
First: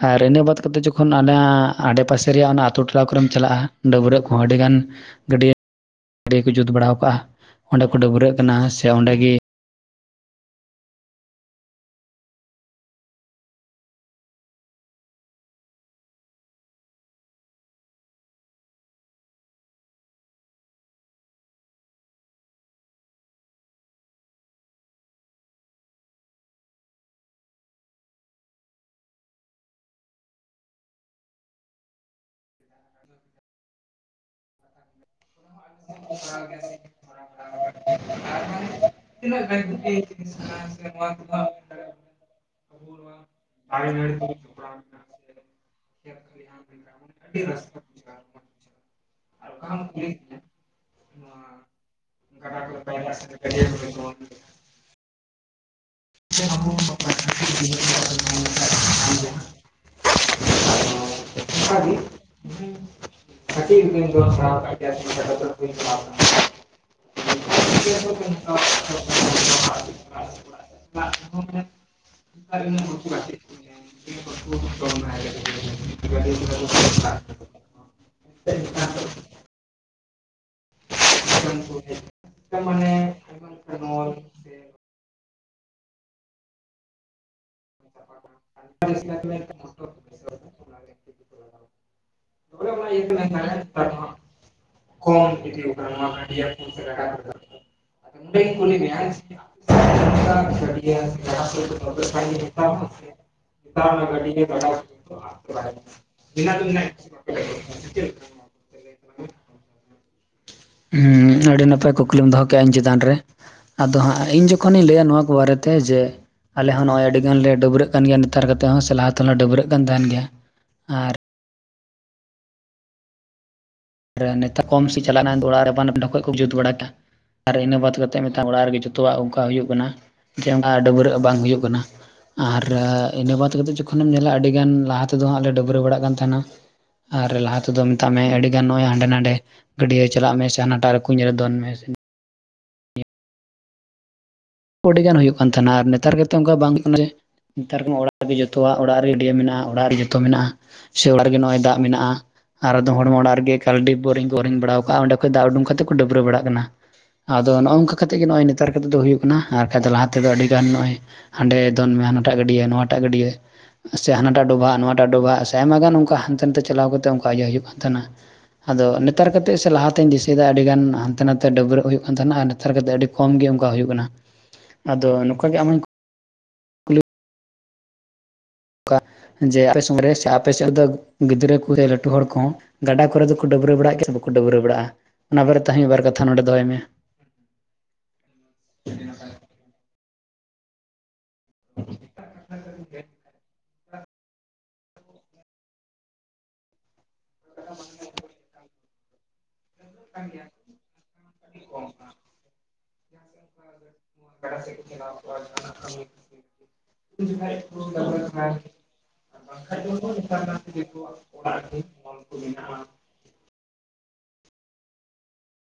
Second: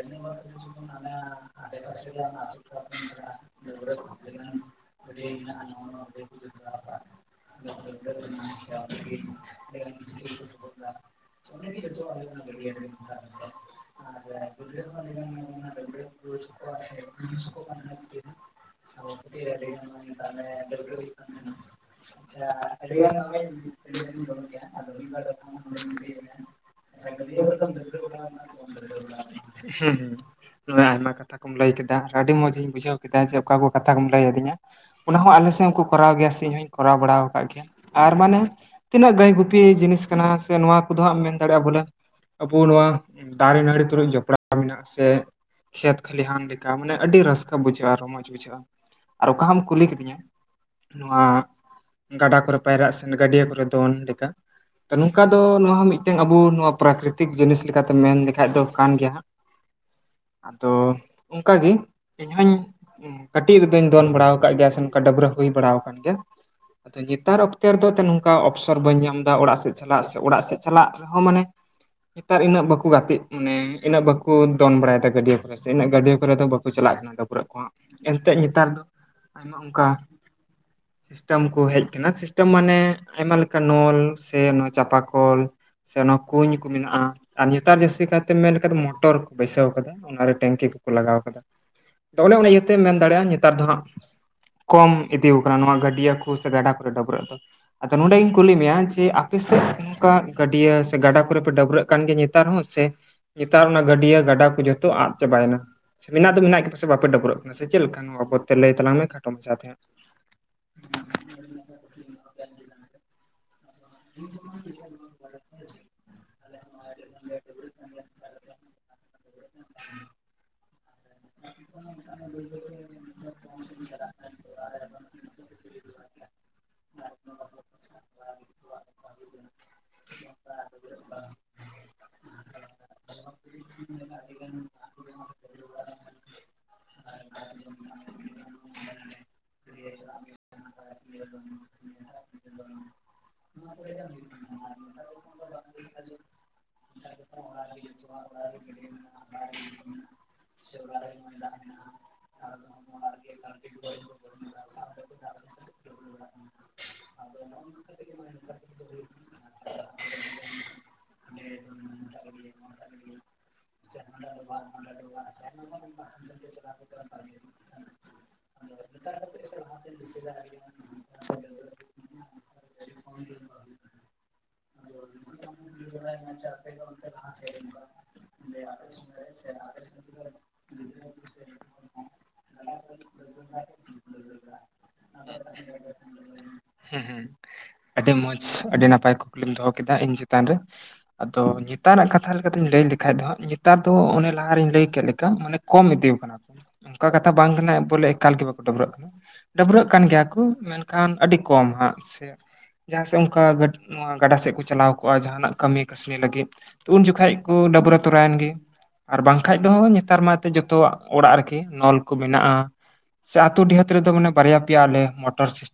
ᱟᱨ ᱤᱱᱟᱹ ᱵᱟᱫ ᱠᱟᱛᱮ ᱡᱚᱠᱷᱚᱱ ᱦᱟᱱᱟ ᱟᱰᱮ ᱯᱟᱥᱮ ᱨᱮᱭᱟᱜ ᱚᱱᱟ ᱟᱹᱛᱩ ᱴᱚᱞᱟ ᱠᱚᱨᱮᱧ ᱪᱟᱞᱟᱜᱼᱟ ᱰᱟᱹᱵᱽᱨᱟᱹᱜ ᱠᱚ ᱟᱹᱰᱤᱜᱟᱱ ᱟᱹᱰᱤ [inaudible] ᱜᱟᱹᱰᱮ ᱠᱚ ᱡᱩᱛ ᱵᱟᱲᱟ ᱠᱟᱜᱼᱟ ᱚᱸᱰᱮ ᱠᱚ ᱰᱟᱹᱵᱨᱟᱹᱜ ᱠᱟᱱᱟ ᱥᱮ ᱚᱸᱰᱮ ᱜᱮ ᱦᱮ [inaudible] [unintelligible] [unintelligible] [inaudible] ᱟᱪᱪᱷᱟ ᱟᱹᱰᱤᱜᱟᱱ [unintelligible] [inaudible] ᱦᱩ ᱱᱚᱜᱼ ᱚᱭ ᱟᱭᱢᱟ ᱠᱟᱛᱷᱟ ᱠᱚᱢ ᱞᱟᱹᱭ ᱠᱮᱫᱟ ᱟᱹᱰᱤ ᱢᱚᱸᱡ ᱤᱧ ᱵᱩᱡᱷᱟᱹᱣ ᱠᱮᱫᱟ ᱡᱮ ᱚᱠᱟ ᱠᱚ ᱠᱟᱛᱷᱟ ᱠᱚᱢ ᱞᱟᱹᱭ ᱟᱹᱫᱤᱧᱟ ᱚᱱᱟ ᱦᱚᱸ ᱟᱞᱮ ᱥᱮᱱ ᱠᱩ ᱠᱚᱨᱟᱣ ᱜᱮᱭᱟ ᱥᱮ ᱤᱧ ᱦᱚᱸᱧ ᱠᱚᱨᱟᱣ ᱵᱟᱲᱟ ᱠᱟᱫ ᱜᱮᱭᱟ ᱟᱨ ᱢᱟᱱᱮ ᱛᱤᱱᱟᱹᱜ ᱜᱟᱹᱭ ᱜᱩᱯᱤ ᱡᱤᱱᱤᱥ ᱠᱟᱱᱟ ᱥᱮ ᱱᱚᱣᱟ ᱠᱚᱫᱚ ᱦᱟᱸᱜ ᱢᱮᱱ ᱫᱟᱲᱮᱭᱟᱜᱼᱟ ᱵᱚᱞᱮ ᱟᱵᱚ ᱱᱚᱣᱟ ᱫᱟᱨᱮ ᱱᱟᱹᱲᱤ ᱛᱩᱞᱩᱡ ᱡᱚᱯᱲᱟᱣ ᱢᱮᱱᱟᱜ ᱟᱥᱮ ᱠᱷᱮᱛ ᱠᱷᱟᱹᱞᱤᱦᱟᱱ ᱞᱮᱠᱟ ᱢᱟᱱᱮ ᱟᱹᱰᱤ ᱨᱟᱹᱥᱠᱟᱹ ᱵᱩᱡᱷᱟᱹᱜᱼᱟ ᱨᱚᱢᱚᱡᱽ ᱵᱩᱡᱷᱟᱹᱜᱼᱟ ᱟᱨ ᱚᱠᱟ ᱦᱟᱢ ᱠᱩᱞᱤ ᱠᱤᱫᱤᱧᱟ᱾ ᱱᱚᱣᱟ ᱜᱟᱰᱟ ᱠᱚᱨᱮᱜ ᱯᱟᱭᱨᱟᱜ ᱥᱮ ᱜᱟᱹᱰᱭᱟᱹ ᱠᱚᱨᱮ ᱫᱚᱱ ᱞᱮᱠᱟ ᱚ ᱱᱚᱝᱠᱟ ᱫᱚ ᱱᱚᱣᱟ ᱦᱚᱸ ᱢᱤᱫᱴᱮᱱ ᱢᱤᱫᱴᱮᱱ ᱟᱵᱚ ᱱᱚᱣᱟ ᱯᱨᱟᱠᱨᱤᱛᱤᱠ ᱡᱤᱱᱤᱥ ᱞᱮᱠᱟᱛᱮ ᱢᱮᱱ ᱞᱮᱠᱷᱟᱡ ᱫᱚ ᱠᱟᱱ ᱜᱮᱭᱟ ᱦᱟᱸᱜ᱾ ᱟᱫᱚ ᱚᱱᱠᱟᱜᱮ ᱤᱧᱦᱚᱧ ᱠᱟᱹᱴᱤᱡ ᱨᱮᱫᱩᱧ ᱫᱚᱱ ᱵᱟᱲᱟᱣ ᱠᱟᱜ ᱜᱮᱭᱟ ᱥᱮ ᱱᱚᱠᱟ ᱰᱟᱹᱵᱽᱨᱟᱹ ᱦᱩᱭ ᱵᱟᱲᱟᱣ ᱠᱟᱱ ᱜᱮᱭᱟ᱾ ᱟᱫᱚ ᱱᱮᱛᱟᱨ ᱚᱠᱛᱮ ᱨᱮᱫᱚ ᱱᱚᱝᱠᱟ ᱚᱯᱥᱚᱨ ᱵᱟ, ᱧ ᱧᱟᱢ ᱫᱟ ᱚᱲᱟᱜ ᱥᱮᱫ ᱪᱟᱞᱟᱜ ᱥᱮ ᱚᱲᱟᱜ ᱥᱮᱫ ᱪᱟᱞᱟᱜ ᱨᱮᱦᱚᱸ ᱢᱟᱱᱮ ᱱᱮᱛᱟᱨ ᱤᱱᱟᱹᱜ ᱵᱟᱠᱚ ᱜᱟᱛᱮᱜ ᱢᱟᱱᱮ ᱩᱱᱟᱹᱜ ᱵᱟᱠᱚ ᱠᱚ ᱫᱚᱱ ᱵᱟᱲᱟᱭᱮᱫ ᱜᱟᱰᱭᱟᱹ ᱠᱚᱨᱮ ᱥᱮ ᱤᱱᱟᱹᱜ ᱜᱟᱹᱰᱤᱭᱟᱹ ᱠᱚᱨᱮ ᱫᱚ ᱵᱟᱠᱚ ᱪᱟᱞᱟᱜ ᱠᱟᱱᱟ ᱰᱟᱹᱵᱨᱟᱹᱜ ᱠᱚᱦᱟᱜ᱾ ᱮᱱᱛᱮᱫ ᱱᱮᱛᱟᱨ ᱫᱚ ᱟᱭᱢᱟ ᱚᱱᱠᱟ ᱥᱤᱥᱴᱮᱢ ᱠᱚ ᱦᱮᱡ ᱠᱟᱱᱟ ᱥᱤᱥᱴᱮᱢ ᱢᱟᱱᱮ ᱟᱭᱢᱟ ᱞᱮᱠᱟᱱ ᱱᱚᱞ ᱥᱮ ᱱᱚᱣᱟ ᱪᱟᱯᱟ ᱠᱚᱞ ᱥᱮ ᱚᱱᱟ ᱠᱩᱧ ᱠᱚ ᱢᱮᱱᱟᱜᱼᱟ᱾ ᱟᱨ ᱱᱮᱛᱟᱨ ᱡᱟᱹᱥᱛᱤ ᱠᱟᱭᱛᱮᱢ ᱢᱮᱱᱮᱠᱷᱟᱡ ᱫᱚ ᱢᱚᱴᱚᱨ ᱠᱚ ᱵᱟᱹᱭᱥᱟᱹᱣ ᱟᱠᱟᱫᱟ ᱚᱱᱟᱨᱮ ᱴᱮᱝᱠᱤ ᱠᱚᱠᱚ ᱞᱟᱜᱟᱣ ᱟᱠᱟᱫᱟ᱾ ᱟᱫᱚ ᱚᱱᱮ ᱚᱱᱟ ᱤᱭᱟᱹᱛᱮᱢ ᱢᱮᱱ ᱫᱟᱲᱮᱭᱟᱜᱼᱟ ᱱᱮᱛᱟᱨ ᱫᱚ ᱦᱟᱸᱜ ᱠᱚᱢ ᱤᱫᱤᱠᱟᱱᱟ ᱱᱚᱣᱟ ᱜᱟᱹᱰᱭᱟᱹ ᱠᱚ ᱥᱮ ᱜᱟᱰᱟ ᱠᱚᱨᱮ ᱰᱟᱹᱵᱨᱟᱹᱜ ᱫᱚ ᱟᱫᱚ ᱱᱚᱰᱮ ᱜᱤᱧ ᱠᱩᱞᱤ ᱢᱮᱭᱟ ᱡᱮ ᱟᱯᱮᱥᱮᱫ ᱱᱚᱝᱠᱟ ᱜᱟᱹᱰᱭᱟᱹ ᱥᱮ ᱜᱟᱰᱟ ᱠᱚᱨᱮ ᱯᱮ ᱰᱟᱹᱵᱽᱨᱟᱹᱜ ᱠᱟᱱ ᱜᱮᱭᱟ ᱱᱮᱛᱟᱨ ᱦᱚᱸ᱾ ᱥᱮ ᱦ [unintelligible] ᱱᱮᱛᱟᱨ ᱚᱱᱟ ᱜᱟᱹᱰᱭᱟᱹ ᱜᱟᱰᱟ ᱠᱚ ᱡᱚᱛᱚ ᱟᱫ ᱪᱟᱵᱟᱭᱮᱱᱟ ᱥᱮ ᱢᱮᱱᱟᱜ ᱫᱚ ᱢᱮᱱᱟᱜ ᱜᱮᱭᱟ ᱥᱮ ᱵᱟᱯᱮ ᱰᱟᱹᱵᱽᱨᱟᱹᱜ ᱠᱟᱱᱟ ᱥᱮ ᱪᱮᱫ ᱞᱮᱠᱟ ᱱᱚᱣᱟ ᱵᱚ ᱛᱮ ᱞᱟᱹᱭ ᱛᱟᱞᱟ ᱢᱮ ᱠᱷᱟᱴᱚ ᱢᱟᱪᱷᱟᱛᱮ ᱦᱟᱜ ᱦᱮᱸ ᱟᱹᱰᱤ ᱱᱟᱯᱟᱭ ᱠᱩᱠᱞᱤᱢ ᱫᱚᱦᱚ ᱠᱮᱜᱼᱟ ᱤᱧ ᱪᱮᱛᱟᱱ ᱨᱮ᱾ ᱟᱫᱚ ᱦᱟᱸᱜ ᱤᱧ ᱡᱚᱠᱷᱚᱱᱤᱧ ᱞᱟᱹᱭᱟ ᱱᱚᱣᱟ ᱠᱚ ᱵᱟᱨᱮᱛᱮ ᱡᱮ ᱟᱞᱮ ᱦᱚᱸ ᱱᱚᱜᱼᱚᱭ ᱟᱹᱰᱤ ᱜᱟᱱ ᱞᱮ ᱰᱟᱹᱵᱽᱨᱟᱹᱜ ᱠᱟᱱ ᱜᱮᱭᱟ ᱱᱮᱛᱟᱨ ᱠᱟᱛᱮᱫ ᱦᱚᱸ ᱥᱮ ᱞᱟᱦᱟ ᱛᱮᱦᱚᱸᱞᱮ ᱰᱟᱹᱵᱽᱨᱟᱹᱜ ᱠᱟᱱ ᱛᱟᱦᱮᱱ ᱜᱮᱭᱟ ᱟᱨ [unintelligible] ᱟᱨ ᱱᱮᱛᱟᱨ ᱠᱚᱢ ᱥᱮ ᱪᱟᱞᱟᱜ ᱱᱟ ᱚᱲᱟᱜ ᱨᱮ ᱟᱯᱟᱱ ᱟᱯᱤᱱ ᱰᱷᱮᱠᱚᱡ ᱠᱚ ᱡᱩᱛ ᱵᱟᱲᱟ ᱫᱟ᱾ ᱟᱨ ᱤᱱᱟᱹ ᱵᱟᱫᱽ ᱠᱟᱛᱮᱫ ᱢᱤᱫᱴᱟᱹᱝ ᱚᱲᱟᱜ ᱨᱮᱜᱮ ᱡᱚᱛᱚᱣᱟᱜ ᱚᱱᱠᱟ ᱦᱩᱭᱩᱜ ᱠᱟᱱᱟ ᱡᱮ ᱚᱱᱠᱟ ᱰᱟᱹᱵᱨᱟᱹᱜ ᱵᱟᱝ ᱦᱩᱭᱩᱜ ᱠᱟᱱᱟ᱾ ᱟᱨ ᱤᱱᱟᱹ ᱵᱟᱫᱽ ᱠᱟᱛᱮᱫ ᱡᱚᱠᱷᱚᱱᱮᱢ ᱧᱮᱞᱟ ᱟᱹᱰᱤᱜᱟᱱ ᱞᱟᱦᱟ ᱛᱮᱫᱚ ᱦᱟᱸᱜ ᱞᱮ ᱰᱟᱹᱵᱽᱨᱟᱹ ᱵᱟᱲᱟᱜ ᱠᱟᱱ ᱛᱟᱦᱮᱱᱟ ᱟᱨ ᱞᱟᱦᱟ ᱛᱮᱫᱚ ᱢᱮᱛᱟᱜ ᱢᱮ ᱟᱹᱰᱤ ᱜᱟᱱ ᱱᱚᱜ ᱚᱭ ᱦᱟᱸᱰᱮ ᱱᱟᱰᱮ ᱜᱟᱹᱰᱭᱟᱹ ᱪᱟᱞᱟᱜ ᱢᱮ ᱥᱮ ᱦᱟᱱᱟᱴᱟᱜ ᱨᱮ ᱠᱩᱸᱧ ᱨᱮ ᱫᱚᱱ ᱢᱮ᱾ [unintelligible] ᱟᱹᱰᱤᱜᱟᱱ ᱦᱩᱭᱩᱜ ᱠᱟᱱ ᱛᱟᱦᱮᱱᱟ ᱟᱨ ᱱᱮᱛᱟᱨ ᱠᱟᱛᱮ ᱚᱱᱠᱟ ᱵᱟᱝ ᱦᱩᱭᱩᱜ ᱠᱟᱱᱟ ᱡᱮ᱾ ᱱᱮᱛᱟᱨᱠᱮᱢᱟ ᱚᱲᱟᱜ ᱨᱮ ᱡᱚᱛᱚᱣᱟᱜ ᱚᱲᱟᱜ ᱨᱮ ᱰᱤᱭᱟᱹ ᱢᱮᱱᱟᱜᱼᱟ ᱚᱲᱟᱜ ᱨᱮ ᱡᱚᱛᱚ ᱢᱮᱱᱟᱜᱼᱟ ᱥᱮ ᱚᱲᱟᱜ ᱨᱮᱜᱮ ᱱᱚᱜᱼᱚᱭ ᱫᱟᱜ ᱢᱮᱱᱟᱜᱼᱟ ᱟᱨ ᱫᱚᱢ ᱦᱚᱲᱢᱟ ᱚᱲᱟᱜ ᱨᱮᱜᱮ ᱠᱟᱞᱰᱤᱯ ᱵᱳᱨᱤᱝ ᱠᱚ ᱵᱚᱨᱤᱧ ᱵᱟᱲᱟᱣ ᱠᱟᱜᱼᱟ ᱚᱸᱰᱮ ᱠᱷᱚᱡ ᱫᱟᱜ ᱩᱰᱩᱝ ᱠᱟᱛᱮ ᱠᱚ ᱰᱟᱹᱵᱽᱨᱟᱹ ᱵᱟᱲᱟᱜ ᱠᱟᱱᱟ᱾ ᱟᱫᱚ ᱱᱚᱜᱼᱚ ᱱᱚᱝᱠᱟ ᱠᱟᱛᱮᱜ ᱜᱮ ᱱᱚᱜᱼᱚᱭ ᱱᱮᱛᱟᱨ ᱠᱟᱛᱮᱫ ᱫᱚ ᱦᱩᱭᱩᱜᱼᱟ ᱟᱨᱠᱟᱹᱡ ᱫᱚ ᱞᱟᱦᱟ ᱛᱮᱫᱚ ᱟᱹᱰᱤᱜᱟᱱ ᱱᱚᱜᱼᱚᱭ ᱦᱟᱸᱰᱮ ᱫᱚᱱ ᱢᱮ ᱦᱟᱱᱟᱴᱟᱜ ᱜᱟᱹᱰᱭᱟᱹ ᱱᱚᱣᱟᱴᱟᱜ ᱜᱟᱹᱰᱭᱟᱹ᱾ ᱥᱮ ᱦᱟᱱᱟᱴᱟᱜ ᱰᱚᱵᱷᱟᱜ ᱱᱚᱣᱟᱴᱟᱜ ᱰᱚᱵᱷᱟᱜ ᱥᱮ ᱟᱭᱢᱟ ᱜᱟᱱ ᱚᱱᱠᱟ ᱦᱟᱱᱛᱮ ᱱᱟᱛᱮ ᱪᱟᱞᱟᱣ ᱠᱟᱛᱮ ᱚᱱᱠᱟ ᱤᱭᱟᱹ ᱦᱩᱭᱩᱜ ᱠᱟᱱ ᱛᱟᱦᱮᱱᱟ᱾ ᱟᱫᱚ ᱱᱮᱛᱟᱨ ᱠᱟᱛᱮᱜ ᱥᱮ ᱞᱟᱦᱟᱛᱤᱧ ᱫᱤᱥᱟᱹᱭᱮᱫᱟ ᱟᱹᱰᱤ ᱜᱟᱱ ᱦᱟᱱᱛᱮ ᱱᱟᱛᱮ ᱰᱟᱹᱵᱽᱨᱟᱹᱜ ᱦᱩᱭᱩᱜ ᱠᱟᱱ ᱛᱟᱦᱮᱱᱟ ᱟᱨ ᱦᱟᱛᱷᱟᱨ [inaudible] ᱠᱟᱛᱮ ᱟᱹᱰᱤ ᱠᱚᱢ ᱜᱮ ᱚᱱᱠᱟ ᱦᱩᱭᱩᱜ ᱠᱟᱱᱟ ᱟᱫᱚ ᱱᱚᱝᱠᱟ ᱜᱮ ᱟᱢ ᱦᱚᱧ ᱡᱮ ᱟᱯᱮ [unintelligible] ᱥᱚᱢᱚᱭ ᱥᱮ ᱟᱯᱮ ᱥᱮᱫ ᱨᱮᱫᱚ ᱜᱤᱫᱽᱨᱟᱹ ᱠᱚᱜᱮ ᱞᱟᱹᱴᱩ ᱦᱚᱲ ᱠᱚᱸᱦᱚᱸ? ᱜᱟᱰᱟ ᱠᱚᱨᱮ ᱫᱚᱠᱚ ᱰᱟᱹᱵᱽᱨᱟᱹ ᱵᱟᱲᱟᱜ ᱜᱮᱭᱟ ᱥᱮ ᱵᱟᱠᱚ ᱰᱟᱹᱵᱽᱨᱟᱹ ᱵᱟᱲᱟᱜᱼᱟ ᱚᱱᱟ ᱵᱟᱨᱮ ᱛᱮᱦᱚ ᱢᱤᱫᱵᱟᱨ ᱠᱟᱛᱷᱟ ᱱᱚᱰᱮ ᱫᱚᱦᱚᱭ ᱢᱮ᱾ ᱦᱮᱸ ᱦᱮᱸ᱾ ᱟᱹᱰᱤ ᱢᱚᱸᱡᱽ ᱟᱹᱰᱤ ᱱᱟᱯᱟᱭ ᱠᱩᱠᱞᱤᱢ ᱫᱚᱦᱚ ᱠᱮᱫᱟ ᱤᱧ ᱪᱮᱛᱟᱱ ᱨᱮ᱾ ᱟᱫᱚ ᱱᱮᱛᱟᱨᱟᱜ ᱠᱟᱛᱷᱟ ᱞᱮᱠᱟ ᱞᱮᱠᱟᱛᱮᱧ ᱞᱟᱹᱭ ᱞᱮᱠᱷᱟᱡ ᱫᱚ ᱦᱟᱸᱜ ᱱᱮᱛᱟᱨ ᱫᱚ ᱚᱱᱮ ᱞᱟᱦᱟᱨᱮᱤᱧ ᱞᱟᱹᱭ ᱞᱮᱠᱟ ᱢᱟᱱᱮ ᱠᱚᱢ ᱤᱫᱤ ᱠᱟᱱᱟ ᱠᱚ ᱚᱱᱠᱟ ᱠᱟᱛᱷᱟ ᱵᱟᱝ ᱠᱟᱱᱟ ᱵᱚᱞᱮ ᱮᱠᱟᱞ ᱜᱮ ᱵᱟᱠᱚ ᱰᱟᱹᱵᱽᱨᱟᱹᱜ ᱠᱟᱱᱟ ᱰᱟᱹᱵᱽᱟᱹᱜ ᱚᱱᱠᱟᱱ ᱜᱮᱭᱟ ᱠᱚ ᱢᱮᱱᱠᱷᱟᱱ ᱟᱹᱰᱤ ᱠᱚᱢ ᱦᱟᱜ ᱥᱮ᱾ ᱡᱟᱦᱟᱸ ᱥᱮ ᱚᱱᱠᱟ ᱱᱚᱣᱟ ᱜᱟᱰᱟ ᱥᱮᱫ ᱠᱚ ᱪᱟᱞᱟᱣ ᱠᱚᱜᱼᱟ ᱡᱟᱦᱟᱸᱱᱟᱜ ᱠᱟᱹᱢᱤ ᱠᱟᱹᱥᱱᱤ ᱞᱟᱹᱜᱤᱫ ᱩᱱ ᱡᱚᱠᱷᱟᱡ ᱠᱚ ᱰᱟᱹᱵᱽᱨᱟᱹ ᱛᱚᱨᱟᱭᱮᱱ ᱜᱮ ᱟᱨ ᱵᱟᱝᱠᱷᱟᱡ ᱡᱚ ᱱᱮᱛᱟᱨ ᱢᱟ ᱡᱚᱛᱚᱣᱟᱜ ᱚᱲᱟᱜ ᱨᱮᱜᱮ ᱱᱚᱞ ᱠᱚ ᱢᱮᱱᱟᱜᱼᱟ ᱥᱮ ᱟᱛᱳ ᱰᱤᱦᱟᱹᱛ ᱨᱮᱫᱚ ᱢᱟᱱᱮ ᱵᱟᱨᱭᱟ ᱯᱮᱭᱟ ᱟᱞᱮ ᱢᱚᱴᱚᱨ ᱥᱤᱥᱴᱮᱢ